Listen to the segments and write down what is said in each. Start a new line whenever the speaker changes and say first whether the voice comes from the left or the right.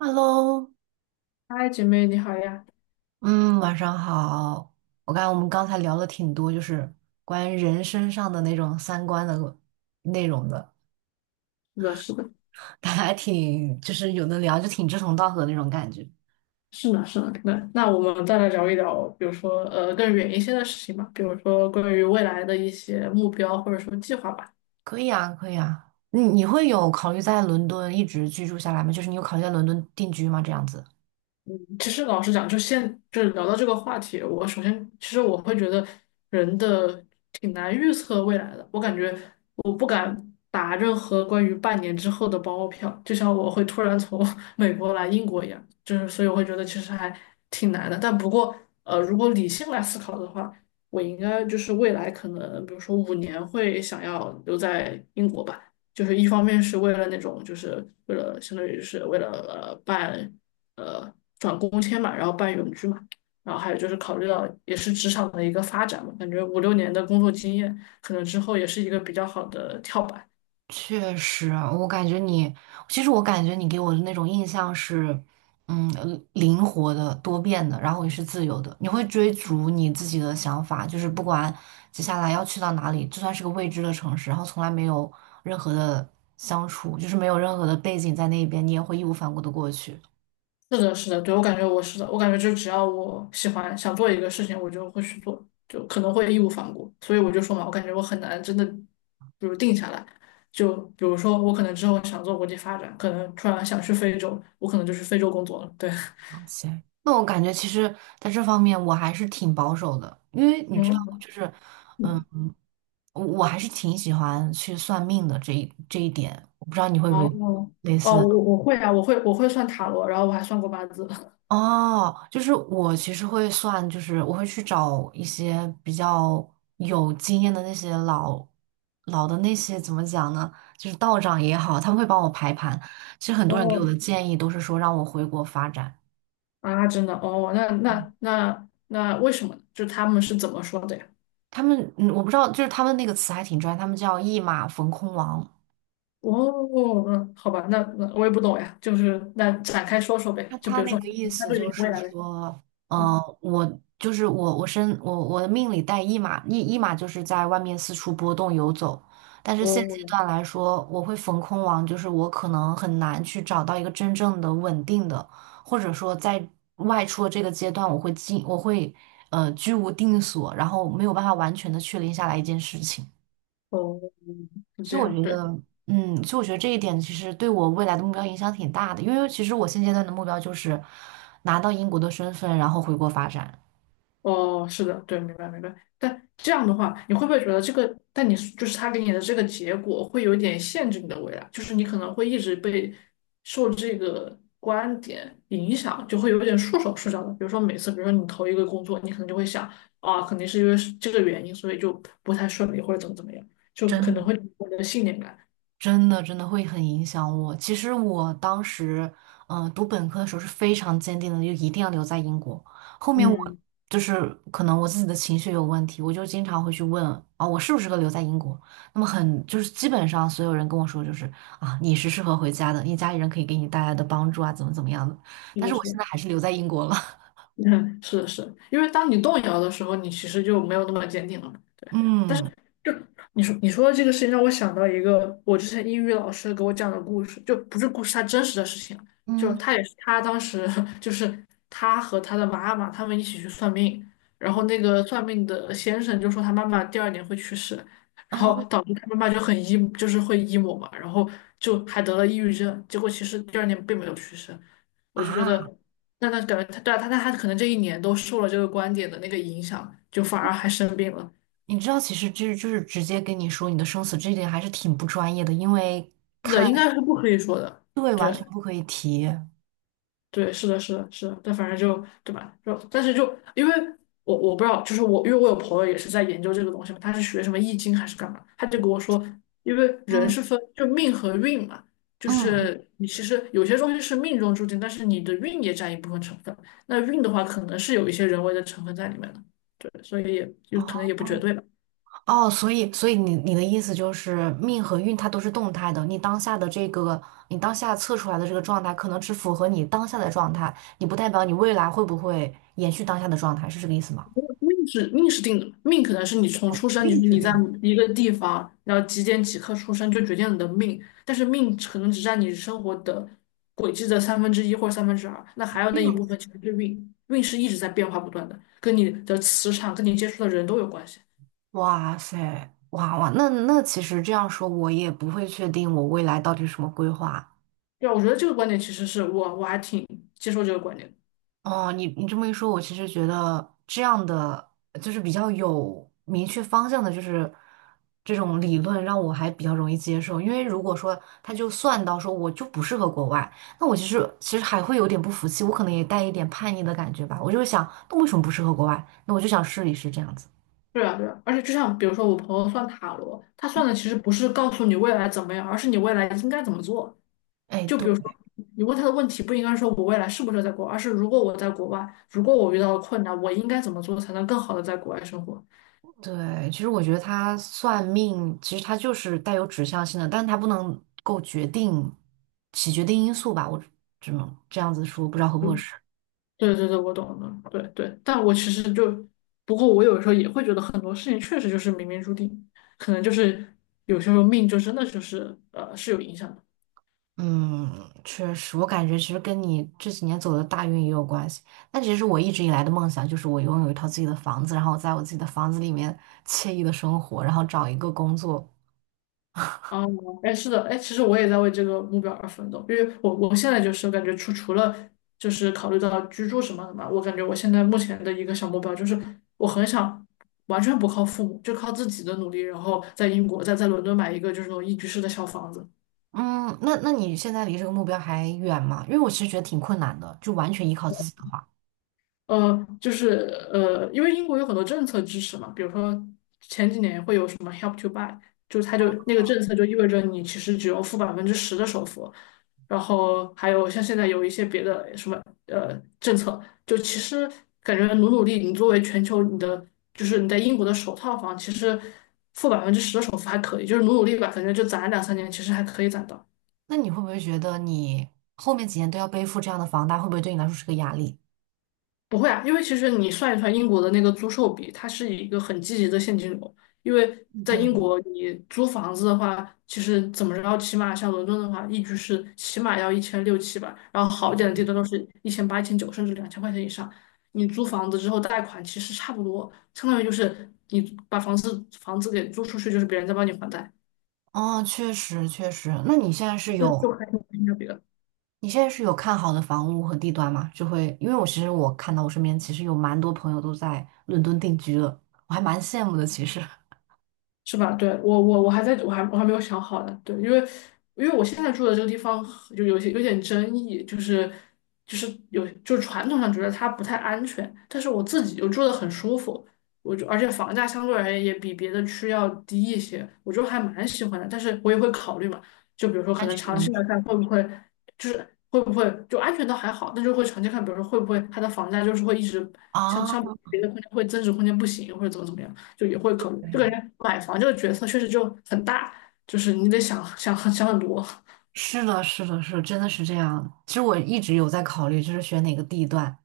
right: Hello,
left: 嗨，姐妹你好呀！
right: 嗯，晚上好。我看我们刚才聊了挺多，关于人身上的那种三观的内容的，
left: 是的，是的，
right: 大家还挺就是有的聊，就挺志同道合的那种感觉。
left: 是呢，是呢。那我们再来聊一聊，比如说更远一些的事情吧，比如说关于未来的一些目标或者说计划吧。
right: 可以啊，可以啊。你会有考虑在伦敦一直居住下来吗？就是你有考虑在伦敦定居吗？这样子。
left: 其实老实讲，就是聊到这个话题，我首先其实我会觉得人的挺难预测未来的。我感觉我不敢打任何关于半年之后的包票，就像我会突然从 美国来英国一样，就是所以我会觉得其实还挺难的。但不过如果理性来思考的话，我应该就是未来可能比如说5年会想要留在英国吧。就是一方面是为了那种，就是为了相当于是为了办呃转工签嘛，然后办永居嘛，然后还有就是考虑到也是职场的一个发展嘛，感觉5、6年的工作经验，可能之后也是一个比较好的跳板。
right: 确实啊，我感觉你，其实我感觉你给我的那种印象是，嗯，灵活的、多变的，然后也是自由的。你会追逐你自己的想法，就是不管接下来要去到哪里，就算是个未知的城市，然后从来没有任何的相处，就是没有任何的背景在那边，你也会义无反顾的过去。
left: 是的，是的，对，我感觉我是的，我感觉就只要我喜欢想做一个事情，我就会去做，就可能会义无反顾。所以我就说嘛，我感觉我很难真的，比如定下来。就比如说，我可能之后想做国际发展，可能突然想去非洲，我可能就去非洲工作了。对，
right: 行，那我感觉其实在这方面我还是挺保守的，因为你知道，
left: 嗯。
right: 嗯，我还是挺喜欢去算命的这一点，我不知道你会不会
left: 哦
right: 类似
left: 哦，
right: 的。
left: 我会啊，我会算塔罗，然后我还算过八字。
right: 哦，就是我其实会算，就是我会去找一些比较有经验的那些老的那些怎么讲呢？就是道长也好，他们会帮我排盘。其实很多人给我
left: 哦
right: 的建议都是说让我回国发展。
left: 啊，真的哦，那为什么呢就他们是怎么说的呀？
right: 他们，嗯，我不知道，就是他们那个词还挺专业，他们叫"一马逢空王"。
left: 哦，嗯，好吧，那我也不懂呀，就是那展开说说
right: 他
left: 呗，就比如
right: 那
left: 说
right: 个意
left: 他
right: 思
left: 对于
right: 就
left: 你未
right: 是
left: 来的，
right: 说，
left: 嗯，
right: 我就是我，我身我我的命里带一马，一马就是在外面四处波动游走。但是现阶
left: 哦
right: 段来说，我会逢空王，就是我可能很难去找到一个真正的稳定的，或者说在外出的这个阶段，我会居无定所，然后没有办法完全的确定下来一件事情。
left: 哦，是
right: 所
left: 这
right: 以我
left: 样，
right: 觉
left: 对。
right: 得，这一点其实对我未来的目标影响挺大的，因为其实我现阶段的目标就是拿到英国的身份，然后回国发展。
left: 哦，是的，对，明白明白。但这样的话，你会不会觉得这个？但你就是他给你的这个结果，会有点限制你的未来，就是你可能会一直被受这个观点影响，就会有点束手束脚的。比如说每次，比如说你投一个工作，你可能就会想啊，肯定是因为是这个原因，所以就不太顺利，或者怎么怎么样，就可能
right: 真。
left: 会有你的信念感。
right: 真的真的会很影响我。其实我当时，读本科的时候是非常坚定的，就一定要留在英国。后面我
left: 嗯，
right: 可能我自己的情绪有问题，我就经常会去问啊，我适不适合留在英国？那么很就是基本上所有人跟我说就是啊，你是适合回家的，你家里人可以给你带来的帮助啊，怎么怎么样的。
left: 是
right: 但
left: 的，
right: 是
left: 是
right: 我现
left: 的，
right: 在还是留在英国了。
left: 嗯，是的，是的，因为当你动摇的时候，你其实就没有那么坚定了嘛。
right: 嗯。
left: 你说的这个事情让我想到一个我之前英语老师给我讲的故事，就不是故事，他真实的事情，就
right: 嗯。
left: 他也是他当时 就是他和他的妈妈他们一起去算命，然后那个算命的先生就说他妈妈第二年会去世，然后
right: 哦。
left: 导致他妈妈就很 emo，就是会 emo 嘛，然后就还得了抑郁症，结果其实第二年并没有去世，我就觉得
right: 啊，
left: 那他感觉他对啊他可能这一年都受了这个观点的那个影响，就反而还生病了。
right: 你知道，其实直接跟你说你的生死，这一点还是挺不专业的，因为。
left: 那应该是不可以说的。
right: 对，完全
left: 对，
right: 不可以提。
left: 对，是的，是的，是的。但反正就，对吧？就，但是就，因为我不知道，就是我，因为我有朋友也是在研究这个东西嘛，他是学什么易经还是干嘛，他就跟我说，因为人
right: 嗯。
left: 是分就命和运嘛，就
right: 嗯。
left: 是你其实有些东西是命中注定，但是你的运也占一部分成分。那运的话，可能是有一些人为的成分在里面的。对，所以也就可能
right: 哦。
left: 也不绝对吧。
right: 哦，所以你的意思就是命和运它都是动态的，你当下的这个你当下测出来的这个状态，可能只符合你当下的状态，你不代表你未来会不会延续当下的状态，是这个意思吗？
left: 命是定的，命可能是你从出生，就是
right: 命制
left: 你在
right: 定。
left: 一个地方，然后几点几刻出生就决定了你的命，但是命可能只占你生活的轨迹的三分之一或者三分之二，那还有
right: 这
left: 那一
right: 样
left: 部
right: 子，
left: 分其实是运，运是一直在变化不断的，跟你的磁场、跟你接触的人都有关系。
right: 哇塞，哇哇，那那其实这样说，我也不会确定我未来到底是什么规划。
left: 对啊，我觉得这个观点其实是我还挺接受这个观点的
right: 哦，你你这么一说，我其实觉得这样的就是比较有明确方向的，就是这种理论让我还比较容易接受。因为如果说他就算到说我就不适合国外，那我其实还会有点不服气，我可能也带一点叛逆的感觉吧。我就会想，那为什么不适合国外？那我就想试一试这样子。
left: 对啊，对啊，而且就像比如说我朋友算塔罗，他算的其实不是告诉你未来怎么样，而是你未来应该怎么做。
right: 哎，
left: 就
right: 对。
left: 比如说，你问他的问题不应该说我未来是不是合在国外，而是如果我在国外，如果我遇到了困难，我应该怎么做才能更好的在国外生活？
right: 对，其实我觉得他算命，其实他就是带有指向性的，但是他不能够决定起决定因素吧？我只能这样子说，不知道合不合
left: 嗯，
right: 适。
left: 对对对，我懂了，对对。但我其实就，不过我有时候也会觉得很多事情确实就是冥冥注定，可能就是有些时候命就真的就是是有影响的。
right: 嗯，确实，我感觉其实跟你这几年走的大运也有关系。但其实我一直以来的梦想就是我拥有一套自己的房子，然后我在我自己的房子里面惬意的生活，然后找一个工作。
left: 哦，哎，是的，哎，其实我也在为这个目标而奋斗，因为我现在就是感觉除了就是考虑到居住什么的嘛，我感觉我现在目前的一个小目标就是我很想完全不靠父母，就靠自己的努力，然后在英国在伦敦买一个就是那种一居室的小房子，
right: 嗯，那那你现在离这个目标还远吗？因为我其实觉得挺困难的，就完全依靠自己的话，
left: 就是因为英国有很多政策支持嘛，比如说前几年会有什么 Help to Buy，就是它就那个政策就意味着你其实只用付百分之十的首付，然后还有像现在有一些别的什么政策，就其实感觉努努力，你作为全球你的就是你在英国的首套房，其实付百分之十的首付还可以，就是努努力吧，感觉就攒2、3年，其实还可以攒到。
right: 那你会不会觉得你后面几年都要背负这样的房贷，会不会对你来说是个压力？
left: 不会啊，因为其实你算一算英国的那个租售比，它是一个很积极的现金流。因为在
right: 对，
left: 英国，你租房子的话，其实怎么着，起码像伦敦的话，一居室起码要一千六七吧，然后好一点的地段都是1800、1900，甚至2000块钱以上。你租房子之后贷款其实差不多，相当于就是你把房子给租出去，就是别人在帮你还贷，
right: 哦，确实确实。那你现在是
left: 这
right: 有
left: 就还挺性价比的。
right: 看好的房屋和地段吗？就会，因为我其实我看到我身边其实有蛮多朋友都在伦敦定居了，我还蛮羡慕的。其实
left: 是吧？对，我我我还在我还我还没有想好呢。对，因为我现在住的这个地方就有点争议，就是就是有就是传统上觉得它不太安全，但是我自己就住得很舒服，我就而且房价相对而言也比别的区要低一些，我就还蛮喜欢的。但是我也会考虑嘛，就比如说可
right: 安
left: 能
right: 全
left: 长
right: 问
left: 期来
right: 题
left: 看就是会不会就安全倒还好，但就会长期看，比如说会不会它的房价就是会一直 像
right: 啊，
left: 像别的空间会增值空间不行，或者怎么怎么样。就也会考虑。就感觉买房这个决策确实就很大，就是你得想想很多。
right: 是的，是的，真的是这样。其实我一直有在考虑，就是选哪个地段。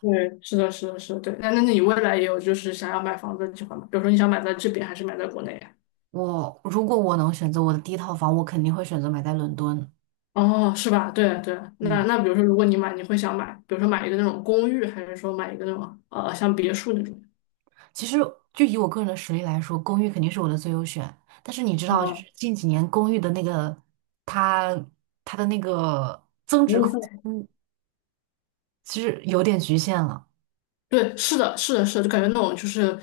left: 对，是的，是的，是的，对。那你未来也有就是想要买房子的计划吗？比如说你想买在这边还是买在国内呀？
right: 我如果我能选择我的第一套房，我肯定会选择买在伦敦。
left: 哦，是吧？对对。那
right: 嗯，
left: 那比如说如果你买，你会想买，比如说买一个那种公寓，还是说买一个那种像别墅那种？
right: 其实就以我个人的实力来说，公寓肯定是我的最优选。但是你知道，就是
left: 啊，
right: 近几年公寓的那个它它的那个增
left: 服
right: 值
left: 务
right: 空
left: 费。
right: 间。其实有点局限了。
left: 对，是的，是的，是的，就感觉那种就是，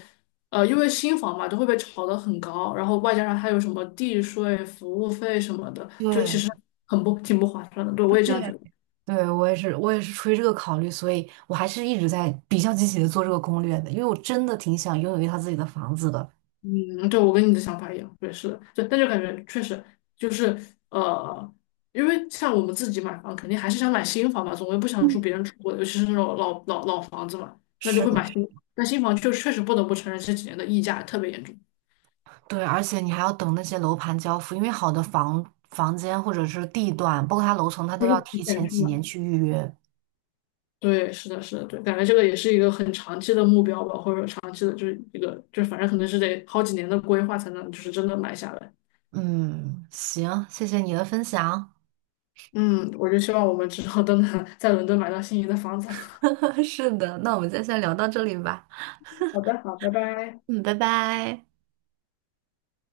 left: 因为新房嘛，都会被炒得很高，然后外加上还有什么地税、服务费什么的，就其
right: 对，
left: 实很不挺不划算的。对，我
right: 对，
left: 也这样觉得。
right: 对，我也是，出于这个考虑，所以我还是一直在比较积极的做这个攻略的，因为我真的挺想拥有一套自己的房子的。
left: 嗯，对，我跟你的想法一样。对，是的，对，但就感觉确实就是呃，因为像我们自己买房，肯定还是想买新房嘛，总归不想住
right: 嗯，
left: 别人住过的，尤其是那种老房子嘛，那就
right: 是
left: 会
right: 的，
left: 买新房但新房就确实不得不承认这几年的溢价特别严重。
right: 对，而且你还要等那些楼盘交付，因为好的房间或者是地段，包括它楼层，它都
left: 就是
right: 要
left: 提
right: 提
left: 前
right: 前
left: 去
right: 几
left: 买。
right: 年去预约。
left: 对，是的，是的，对，感觉这个也是一个很长期的目标吧，或者说长期的，就是一个，就是反正可能是得好几年的规划才能，就是真的买下来。
right: 嗯，行，谢谢你的分享。
left: 嗯，我就希望我们之后都能 在伦敦买到心仪的房子。
right: 是的，那我们今天先聊到这里吧。
left: 好的，好，拜拜。
right: 嗯，拜拜。